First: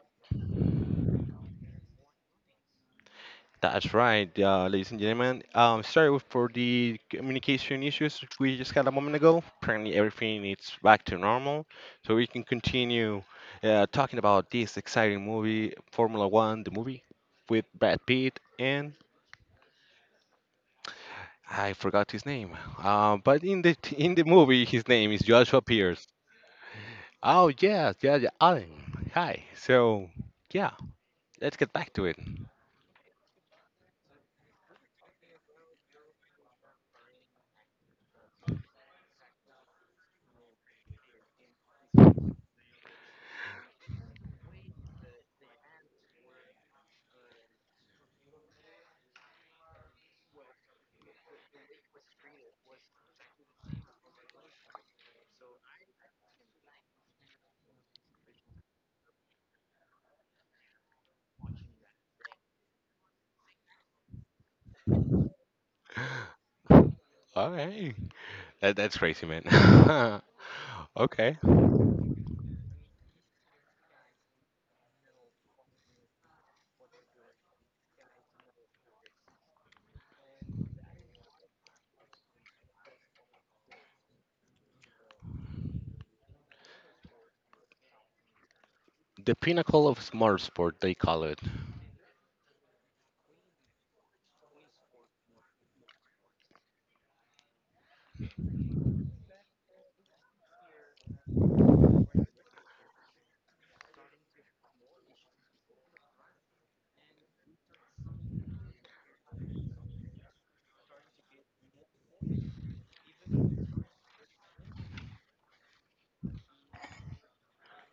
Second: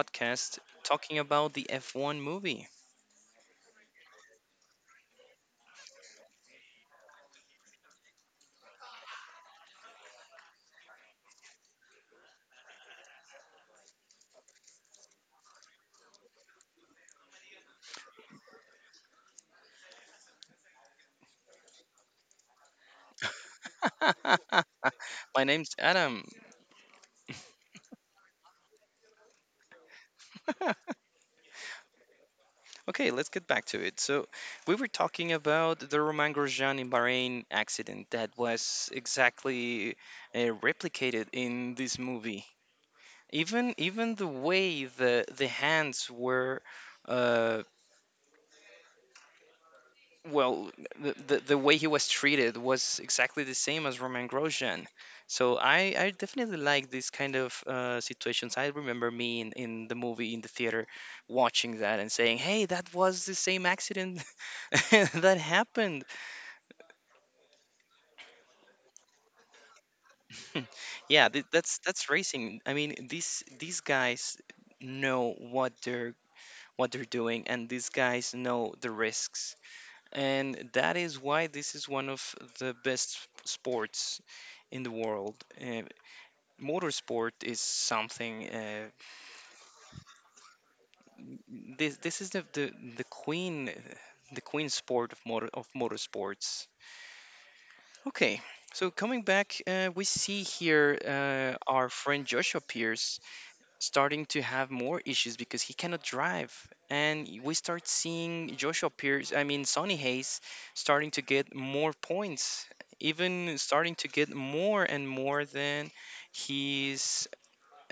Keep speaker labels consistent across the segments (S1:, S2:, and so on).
S1: podcast talking about the F1 movie.
S2: That's right, ladies and gentlemen. Sorry for the communication issues we just had a moment ago. Apparently, everything is back to normal, so we can continue talking about this exciting movie, Formula One, the movie with Brad Pitt and I forgot his name. But in the movie, his name is
S1: My
S2: Joshua
S1: name's
S2: Pierce.
S1: Adam.
S2: Oh yeah, yeah, yeah, Alan. Hi. So yeah, let's get back to it.
S1: Okay, let's get back to it. So, we were talking about the Romain Grosjean in Bahrain accident that was exactly replicated in this movie. Even the way the hands were. uh, Well, the way he was treated was exactly the same as Roman Grosjean. So I definitely like these kind of situations. I remember me in the movie in the theater watching that and saying, "Hey, that was the same accident that happened."
S2: All right. That's crazy, man.
S1: Yeah,
S2: Okay.
S1: that's racing. I mean, these guys know what they're doing, and these guys know the risks. And that is why this is one of the best sports in the world. Uh, Motorsport is something. Uh,
S2: The pinnacle of smart sport, they call it.
S1: this this is the queen, the queen sport of motorsports. Okay, so coming back, we see here our friend Joshua Pierce starting to have more issues because he cannot drive, and we start seeing Joshua Pierce. I mean, Sonny Hayes starting to get more points, even starting to get more and more than his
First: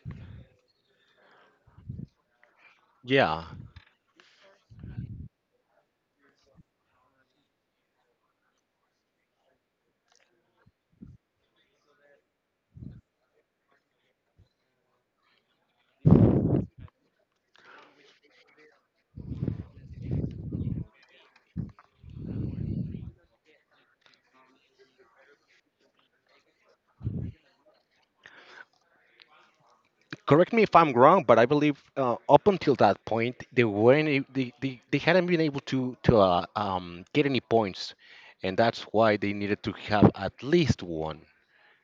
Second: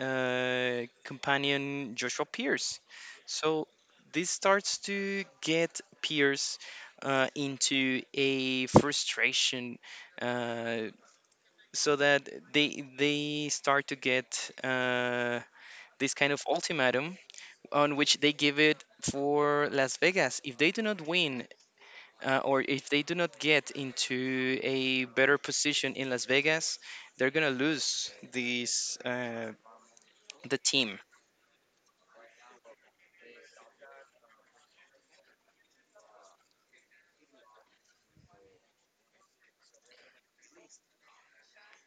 S1: companion Joshua Pierce.
S2: Yeah.
S1: So this starts to get Pierce into a frustration, uh, so that they start to get this kind of ultimatum on which they give it for Las Vegas. If they do not win, or if they do not get into a better position in Las Vegas, they're gonna lose this
S2: Correct
S1: the
S2: me if I'm
S1: team
S2: wrong, but I believe up until that point, they weren't. They, they hadn't been able to get any points, and that's why they needed to have at least one.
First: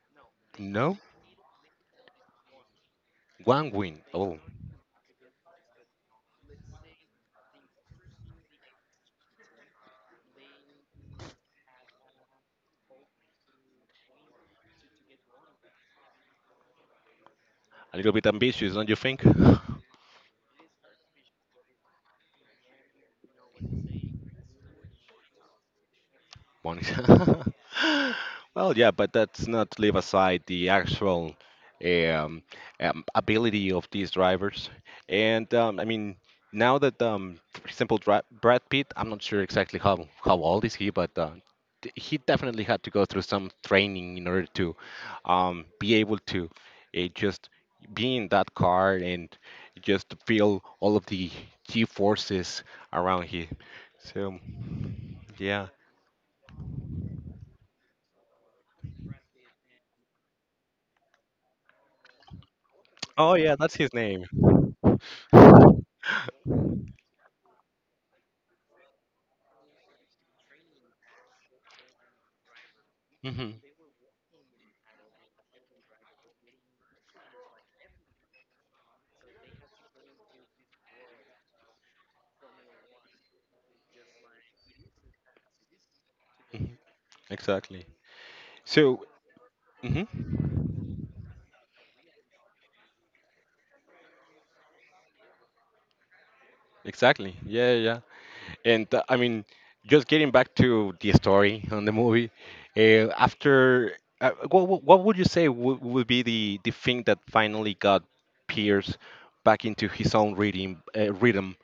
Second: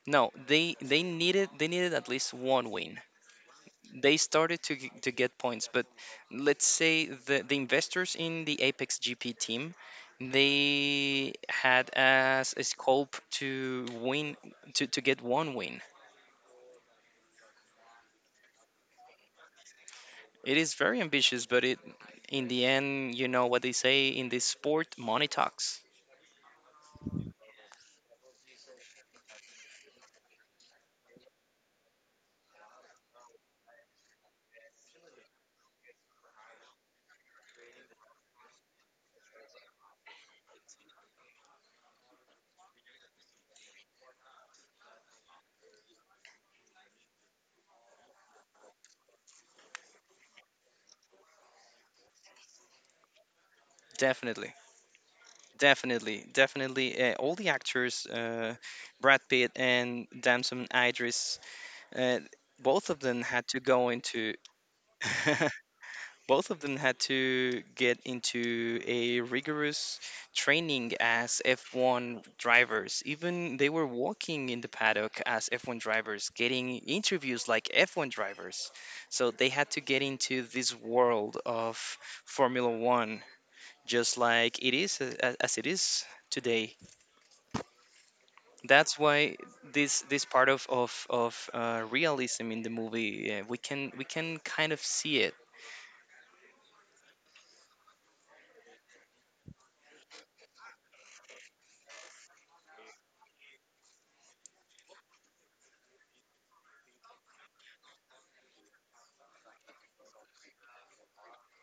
S1: No, they
S2: No,
S1: they needed they needed at least one win.
S2: one win.
S1: They
S2: Oh,
S1: started to get points, but let's say the investors in the Apex GP team, they had as a scope to win to get one win.
S2: a little bit ambitious, don't you think?
S1: It is very ambitious, but it in the end, you know what they say in this sport, money talks.
S2: Money. Well, yeah, but that's not leave aside the actual um, ability of these drivers. And I mean, now that, for example, Brad Pitt, I'm not sure exactly how old is he, but he definitely had to go through some training in order to be able to just be in that car and just feel all of the G forces around him. So,
S1: Definitely.
S2: yeah.
S1: Definitely, definitely. All the actors, Brad Pitt and Damson Idris, and both of them
S2: Oh
S1: had
S2: yeah,
S1: to
S2: that's
S1: go
S2: his name.
S1: into both of them had to get into a rigorous training as F1 drivers. Even
S2: Mhm,
S1: they were walking in the paddock as F1 drivers, getting interviews like F1 drivers. So they had to get into this world of Formula One, just like it is as it is today.
S2: mhm, exactly.
S1: That's
S2: So,
S1: why this
S2: mhm,
S1: this part of realism in the movie we can kind of see it
S2: exactly. Yeah, yeah, yeah. And I mean, just getting back to the story on the movie, after what, what would you say would be the thing that finally got Pierce back into his own reading rhythm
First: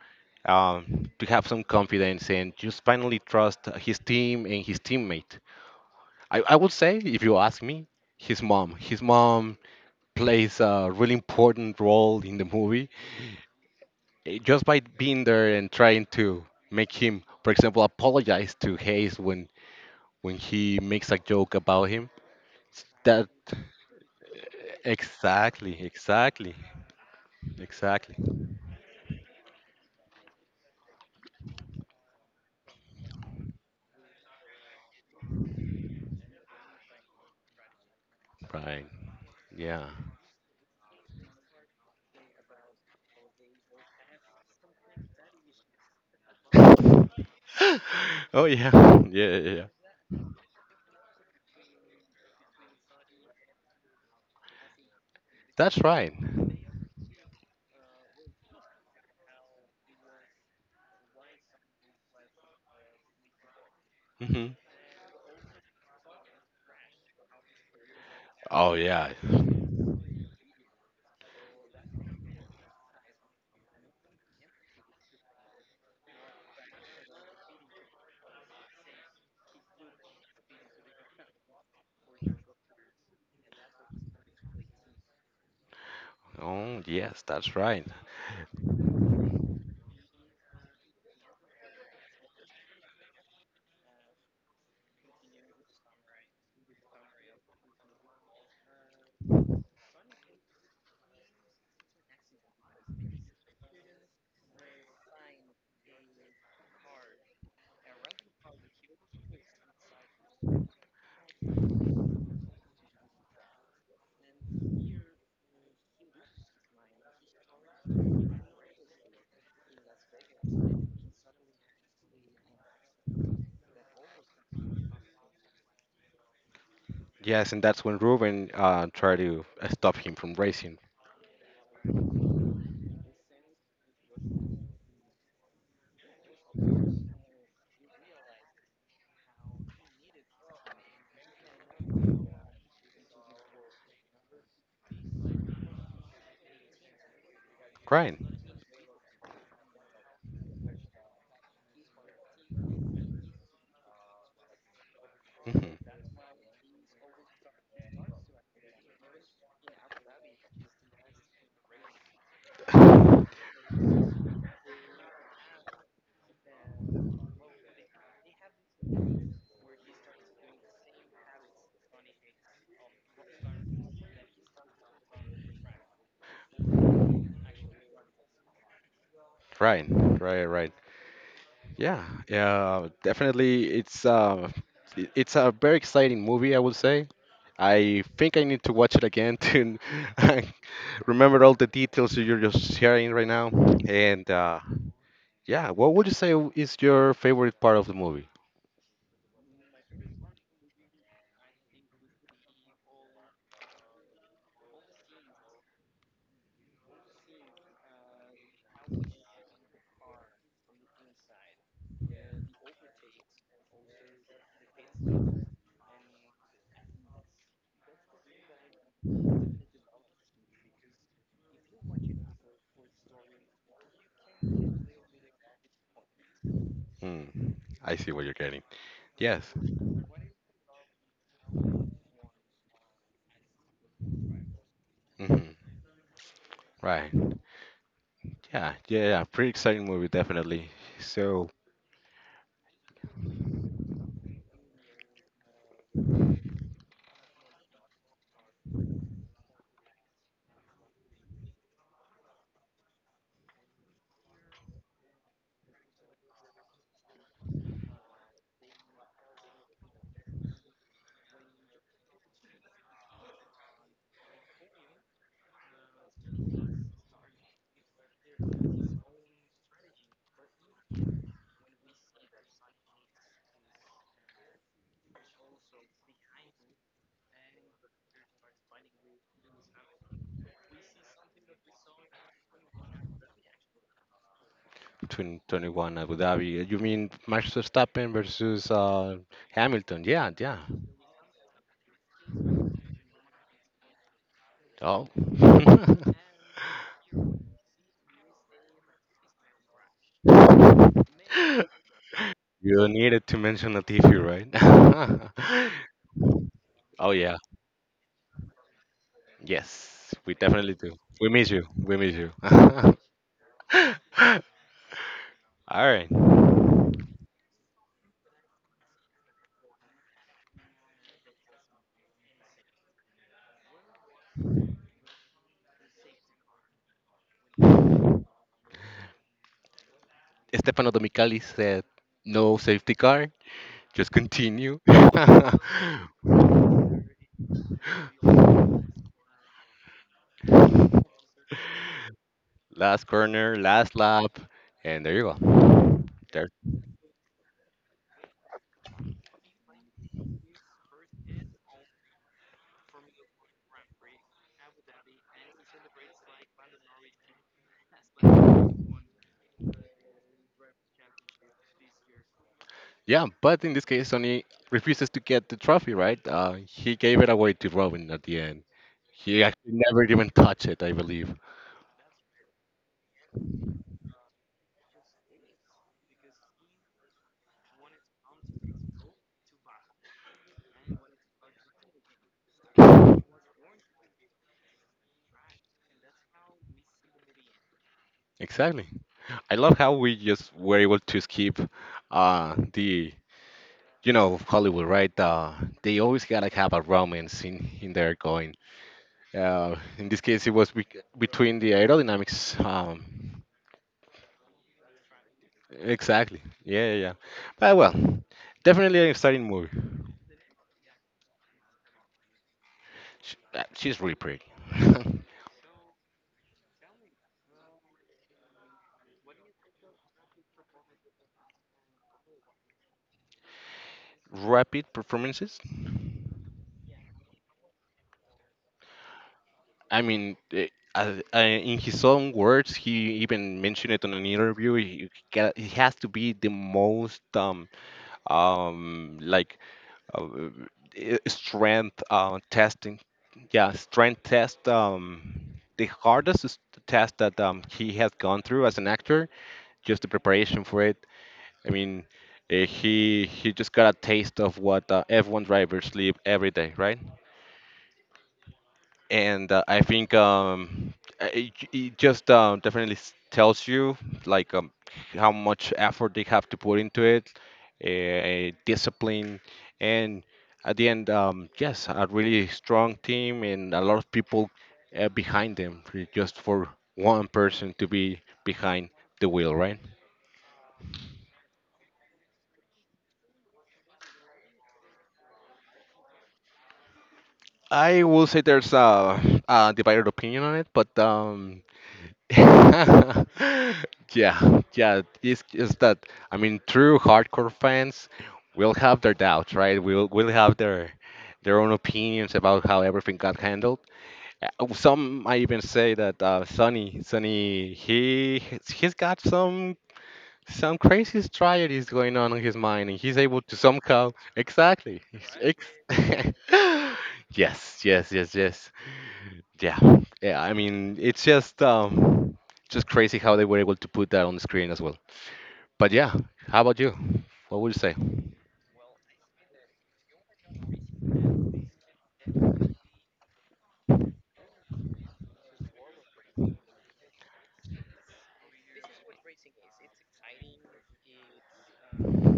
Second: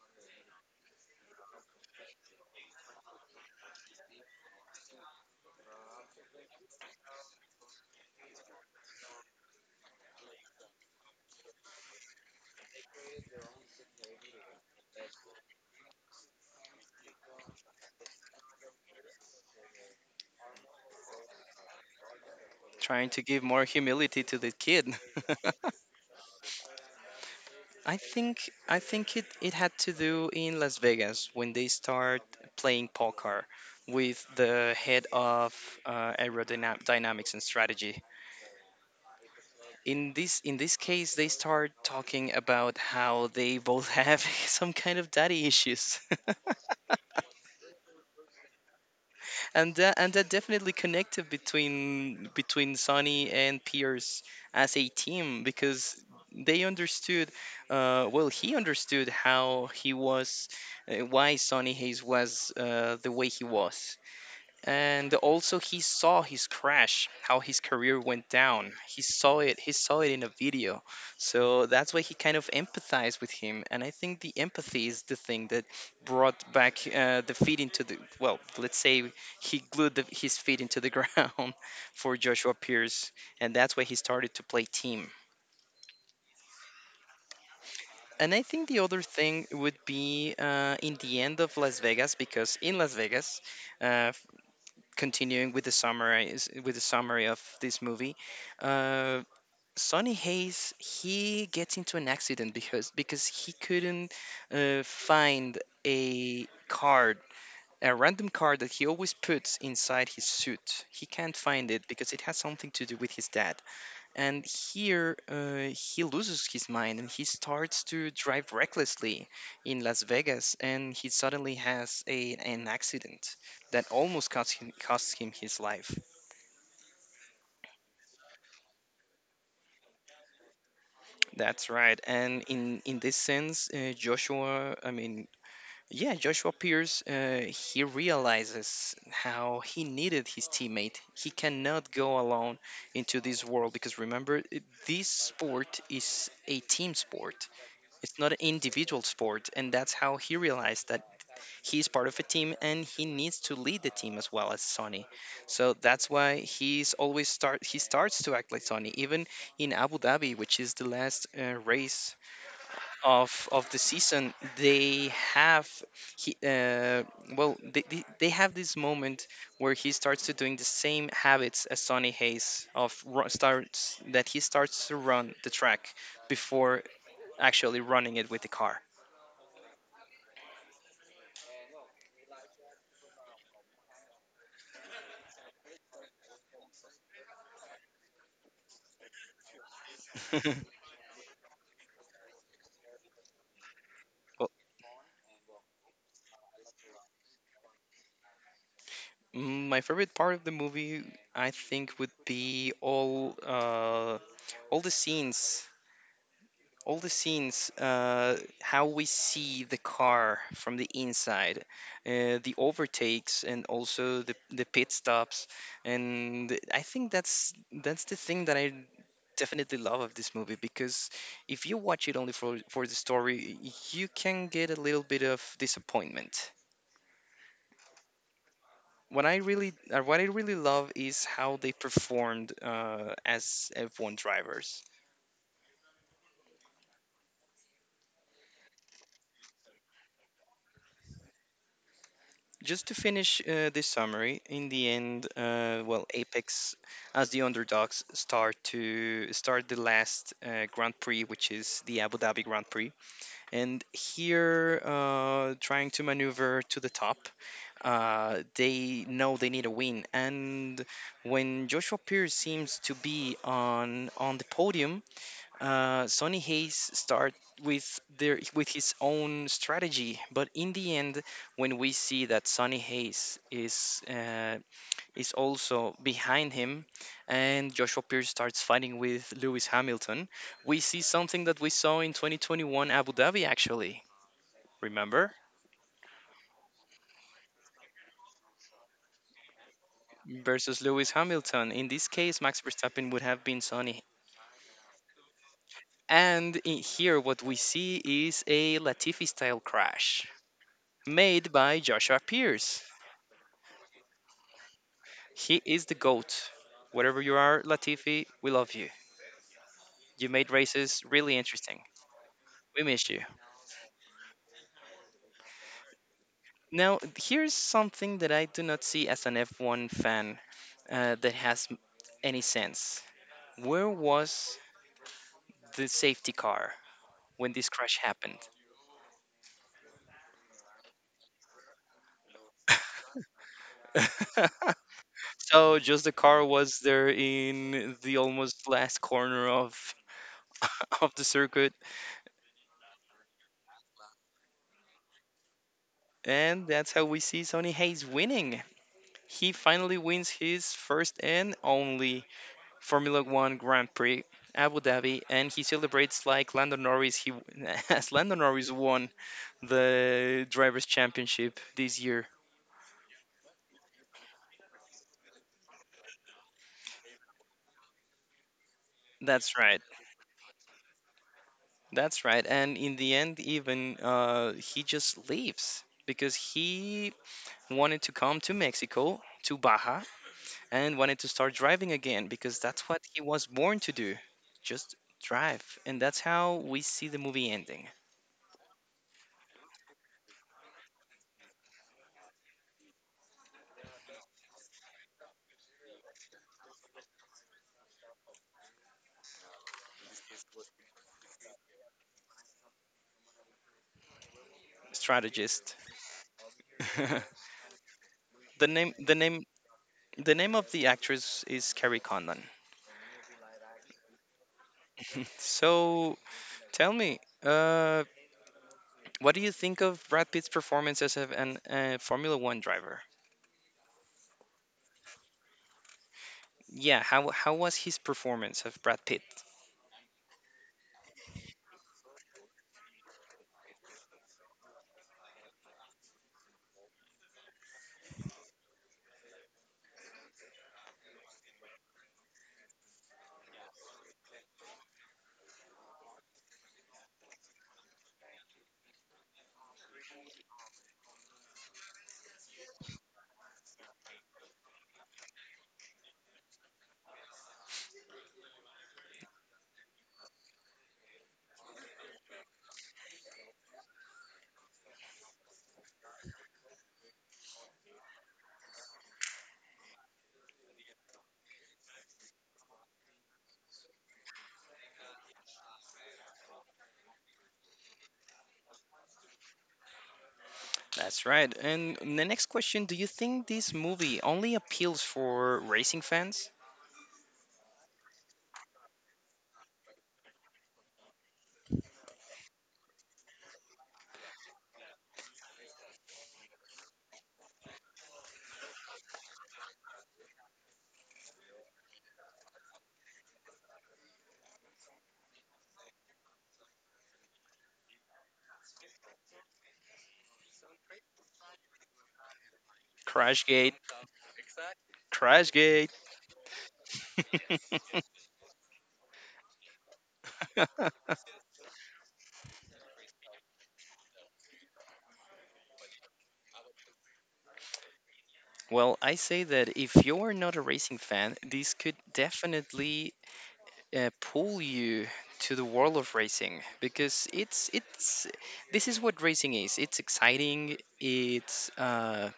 S2: to have some confidence and just finally trust his team and his teammate? I would say, if you ask me, his mom. His mom plays a really important role in the movie just by being there and trying to make him, for example, apologize to Hayes when he makes a joke about him.
S1: trying to
S2: That
S1: give more humility to the kid.
S2: exactly, exactly,
S1: i
S2: exactly.
S1: think I think it it had to do in Las Vegas when they start playing poker with the head of aerodynamics and strategy.
S2: Right. Yeah.
S1: In this case they start talking about how they both have some kind of daddy issues.
S2: Oh yeah. Yeah, yeah, yeah.
S1: And that definitely connected between Sonny and Pierce as a team
S2: That's
S1: because
S2: right.
S1: they understood well, he understood how he was, why Sonny Hayes was the way he was.
S2: Hmm.
S1: And also he saw his crash, how his career went down.
S2: Oh
S1: He
S2: yeah.
S1: saw it, he saw it in a video. So that's why he kind of empathized with him, and I think the empathy is the thing that brought back the feet into the, well, let's say he glued the, his feet into the ground for Joshua Pierce, and that's why he started to play team.
S2: Oh yes, that's right.
S1: And I think the other thing would be, in the end of Las Vegas, because in Las Vegas, uh, continuing with with the summary of this movie, uh, Sonny Hayes, he gets into an accident because he couldn't find a card, a random card that he always puts inside his suit. He can't find it because it has something to do with his dad. And here he loses his mind and he starts to drive recklessly in Las Vegas, and he suddenly has an accident that almost costs him his life.
S2: Yes, and that's when Ruben tried to stop him from racing.
S1: That's right. And in this sense, Joshua, I mean, yeah, Joshua Pierce, he realizes how he needed his teammate. He cannot go alone into this world because remember, this sport is a team sport.
S2: Right.
S1: It's not an individual sport, and that's how he realized that he's part of a team and he needs to lead the team as well as Sonny. So
S2: Hmm.
S1: that's why he starts to act like Sonny. Even in Abu Dhabi, which is the last race
S2: Right,
S1: of the season, they have he well they have this moment where he starts to doing the same habits as Sonny Hayes of ru- starts that he starts to run the track before actually running it with the car.
S2: right, right. Yeah, yeah, definitely. It's it's a very exciting movie, I would say. I think I need to watch it again to remember all the details that you're just sharing right now. And
S1: Well,
S2: yeah, what would you say is your favorite part of the movie?
S1: my favorite part of the movie, I think, would be all the scenes, all the scenes, how we see the car from the inside, the overtakes, and also the pit stops. And I think that's the thing that I definitely love of this movie, because if you watch it only for the story, you can get a little bit of disappointment.
S2: Hmm, I see what you're getting. Yes.
S1: What I really love is how they performed as F1 drivers.
S2: Hmm. Right. Yeah, yeah, yeah. Pretty exciting movie, definitely. So.
S1: Just to finish this summary, in the end, well, Apex, as the underdogs, start the last Grand Prix, which is the Abu Dhabi Grand Prix, and here, trying to maneuver to the top, they know they need a win, and when Joshua Pierce seems to be on the podium, Sonny Hayes start with his own strategy, but in the end, when we see that Sonny Hayes is also behind him, and Joshua Pierce starts fighting with Lewis Hamilton, we see something that we saw in 2021 Abu Dhabi actually. Remember?
S2: 2021 Abu Dhabi. You mean Max Verstappen versus Hamilton? Yeah, yeah.
S1: Versus Lewis Hamilton. In this case, Max Verstappen would have been Sonny.
S2: Oh.
S1: And in here, what we see is a Latifi style crash made by Joshua Pierce.
S2: You needed to mention Latifi,
S1: He
S2: right?
S1: is the GOAT.
S2: Oh
S1: Whatever
S2: yeah,
S1: you are, Latifi, we love you.
S2: yes,
S1: You
S2: we
S1: made
S2: definitely do.
S1: races
S2: We
S1: really
S2: miss you.
S1: interesting.
S2: We miss you.
S1: We missed you.
S2: All right.
S1: Now, here's something that I do not see as an F1 fan, that has any sense. Where was the safety car when this crash happened?
S2: Stefano Domenicali said, "No safety car. Just continue."
S1: So, just the car was there in the almost last corner of of the circuit,
S2: Last corner, last lap, and there you go. There.
S1: and that's how we see Sonny Hayes winning. He finally wins his first and only Formula One Grand Prix, Abu Dhabi, and he celebrates like Lando Norris. He as Lando Norris won the drivers' championship this year.
S2: Yeah, but in this case, Sonny refuses to get the trophy, right? He gave it away to Robin at the end. He
S1: That's
S2: actually
S1: right.
S2: never even touched it, I believe.
S1: That's right. And in the end, even he just leaves because he wanted to come to Mexico, to Baja, and wanted to start driving again because that's what he was born to do, just drive. And that's how we see the movie ending.
S2: Exactly. I love how we just were able to skip uh, the, Hollywood, right? They always gotta have a romance in there going. In this case, it was between the aerodynamics.
S1: Strategist.
S2: Exactly. Yeah, yeah, yeah. But well,
S1: the name
S2: definitely an
S1: the
S2: exciting
S1: name
S2: movie.
S1: The name of the actress is Kerry Conlon.
S2: Sh She's really pretty.
S1: So tell me, uh, what do you think of Brad Pitt's performance as an Formula One driver?
S2: Rapid performances.
S1: Yeah, how was his performance of Brad Pitt?
S2: I mean, in his own words, he even mentioned it on an interview. He, he has to be the most like strength testing. Yeah, strength test. The hardest is the test that he has gone through as an actor, just the preparation for it. I mean, he just got a taste of what F1 drivers live every day, right? And I think it, it just definitely tells you like how much effort they have to put into it, discipline, and at the end, yes, a really strong team and a lot of people behind them, just for one person to be behind the wheel, right?
S1: That's right. And the next question, do you think this movie only appeals for racing fans?
S2: I will say there's a divided opinion on it, but yeah, yeah, it's that. I mean, true hardcore fans will have their doubts, right? Will have their own opinions about how everything got handled. Some might even say that Sonny, he's got some crazy strategies going on in his mind, and he's able to
S1: Crashgate,
S2: somehow exactly. Ex-
S1: Crashgate.
S2: yes, yes, yes, yes. Yeah, yeah. I mean, it's just crazy how they were able to put that on the screen as well. But yeah, how about you? What would you say?
S1: Well, I say that if you're not a racing fan, this could definitely pull you to the world of racing, because it's this is what racing is. It's exciting. It's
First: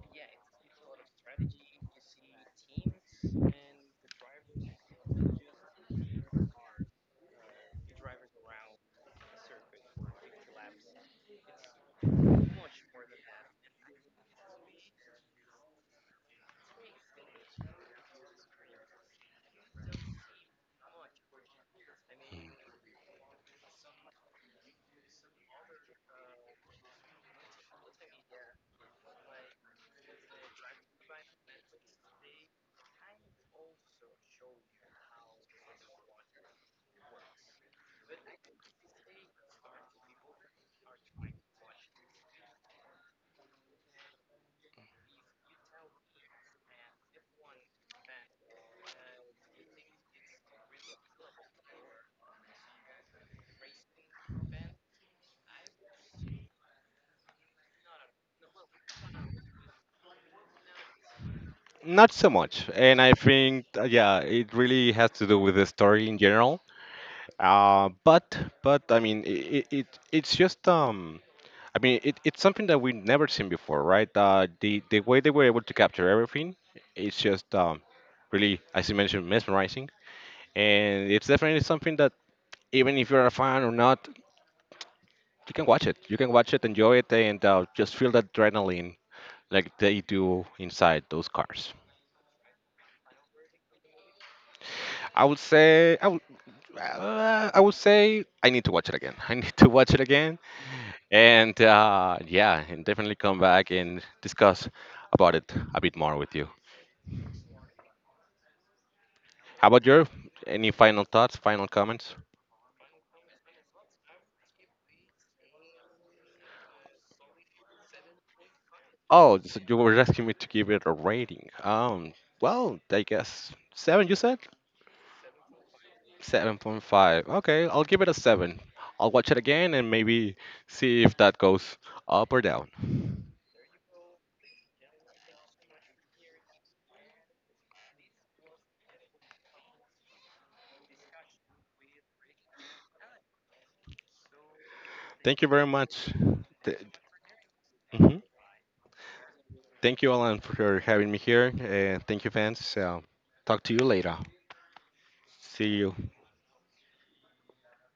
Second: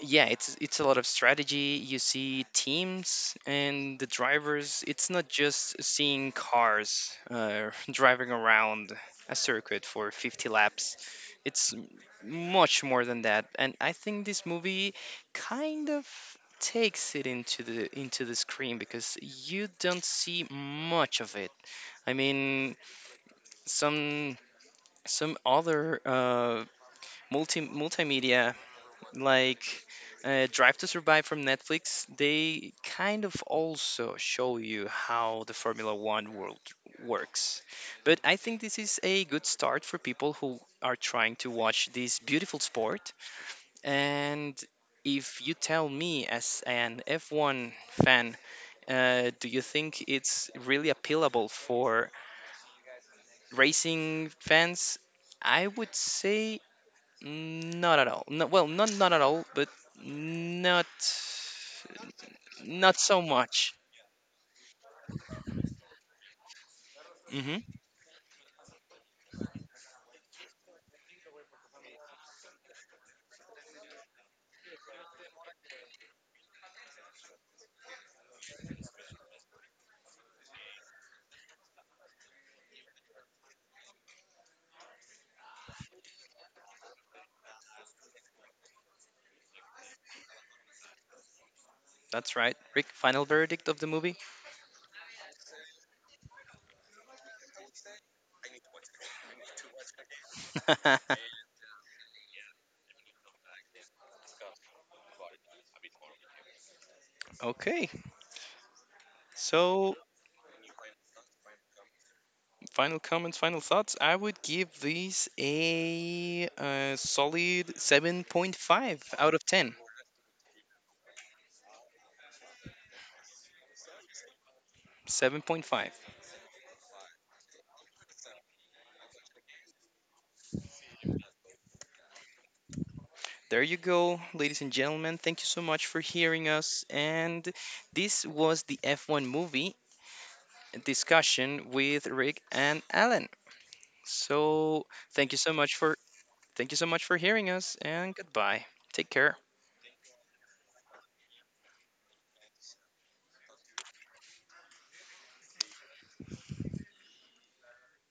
S1: yeah, it's a lot of strategy. You see teams and the drivers. It's not just seeing cars driving around a circuit for 50 laps. it's m- Much more than that, and I think this movie kind of takes it into the screen, because you don't see much of it. I mean, some some other multimedia like Drive to Survive from Netflix, they kind of also show you how the Formula One world works. But I think this is a good start for people who are trying to watch this beautiful sport. And if you tell me, as an F1 fan, do you think it's really appealable for racing fans? I would say not at all. No, well, not not at all, but not
S2: Not so much,
S1: not
S2: and I
S1: so
S2: think
S1: much.
S2: yeah, it really has to do with the story in general.
S1: Hmm.
S2: Uh, but but I mean, it it's just. I mean, it, it's something that we've never seen before, right? The way they were able to capture everything, it's just really, as you mentioned, mesmerizing, and it's definitely something that even if you're a fan or not, you can watch it. You can watch it, enjoy it, and just feel the adrenaline like they do inside those cars.
S1: That's right. Rick, final verdict of the movie.
S2: I would say I would I would say I need to watch it again. I need to watch it again, and yeah, and definitely come back and discuss about it a bit more with you.
S1: Okay.
S2: How about
S1: So,
S2: your any final thoughts, final comments?
S1: final comments, final thoughts. I would give this a, solid 7.5 out
S2: Oh,
S1: of
S2: so
S1: 10.
S2: you were asking me to give it a rating. Well, I guess seven. You said
S1: 7.5.
S2: 7.5. Okay, I'll give it a 7. I'll watch it again and maybe see if that goes up or down.
S1: There you go, ladies and gentlemen. Thank you so much for hearing us. And this was the F1 movie discussion with Rick and Alan. So thank you
S2: Thank you
S1: so
S2: very
S1: much for
S2: much.
S1: thank you
S2: Th-
S1: so much for hearing us, and
S2: mhm.
S1: goodbye. Take care.
S2: Thank you, Alan, for having me here. Thank you, fans. Talk to you later. See you.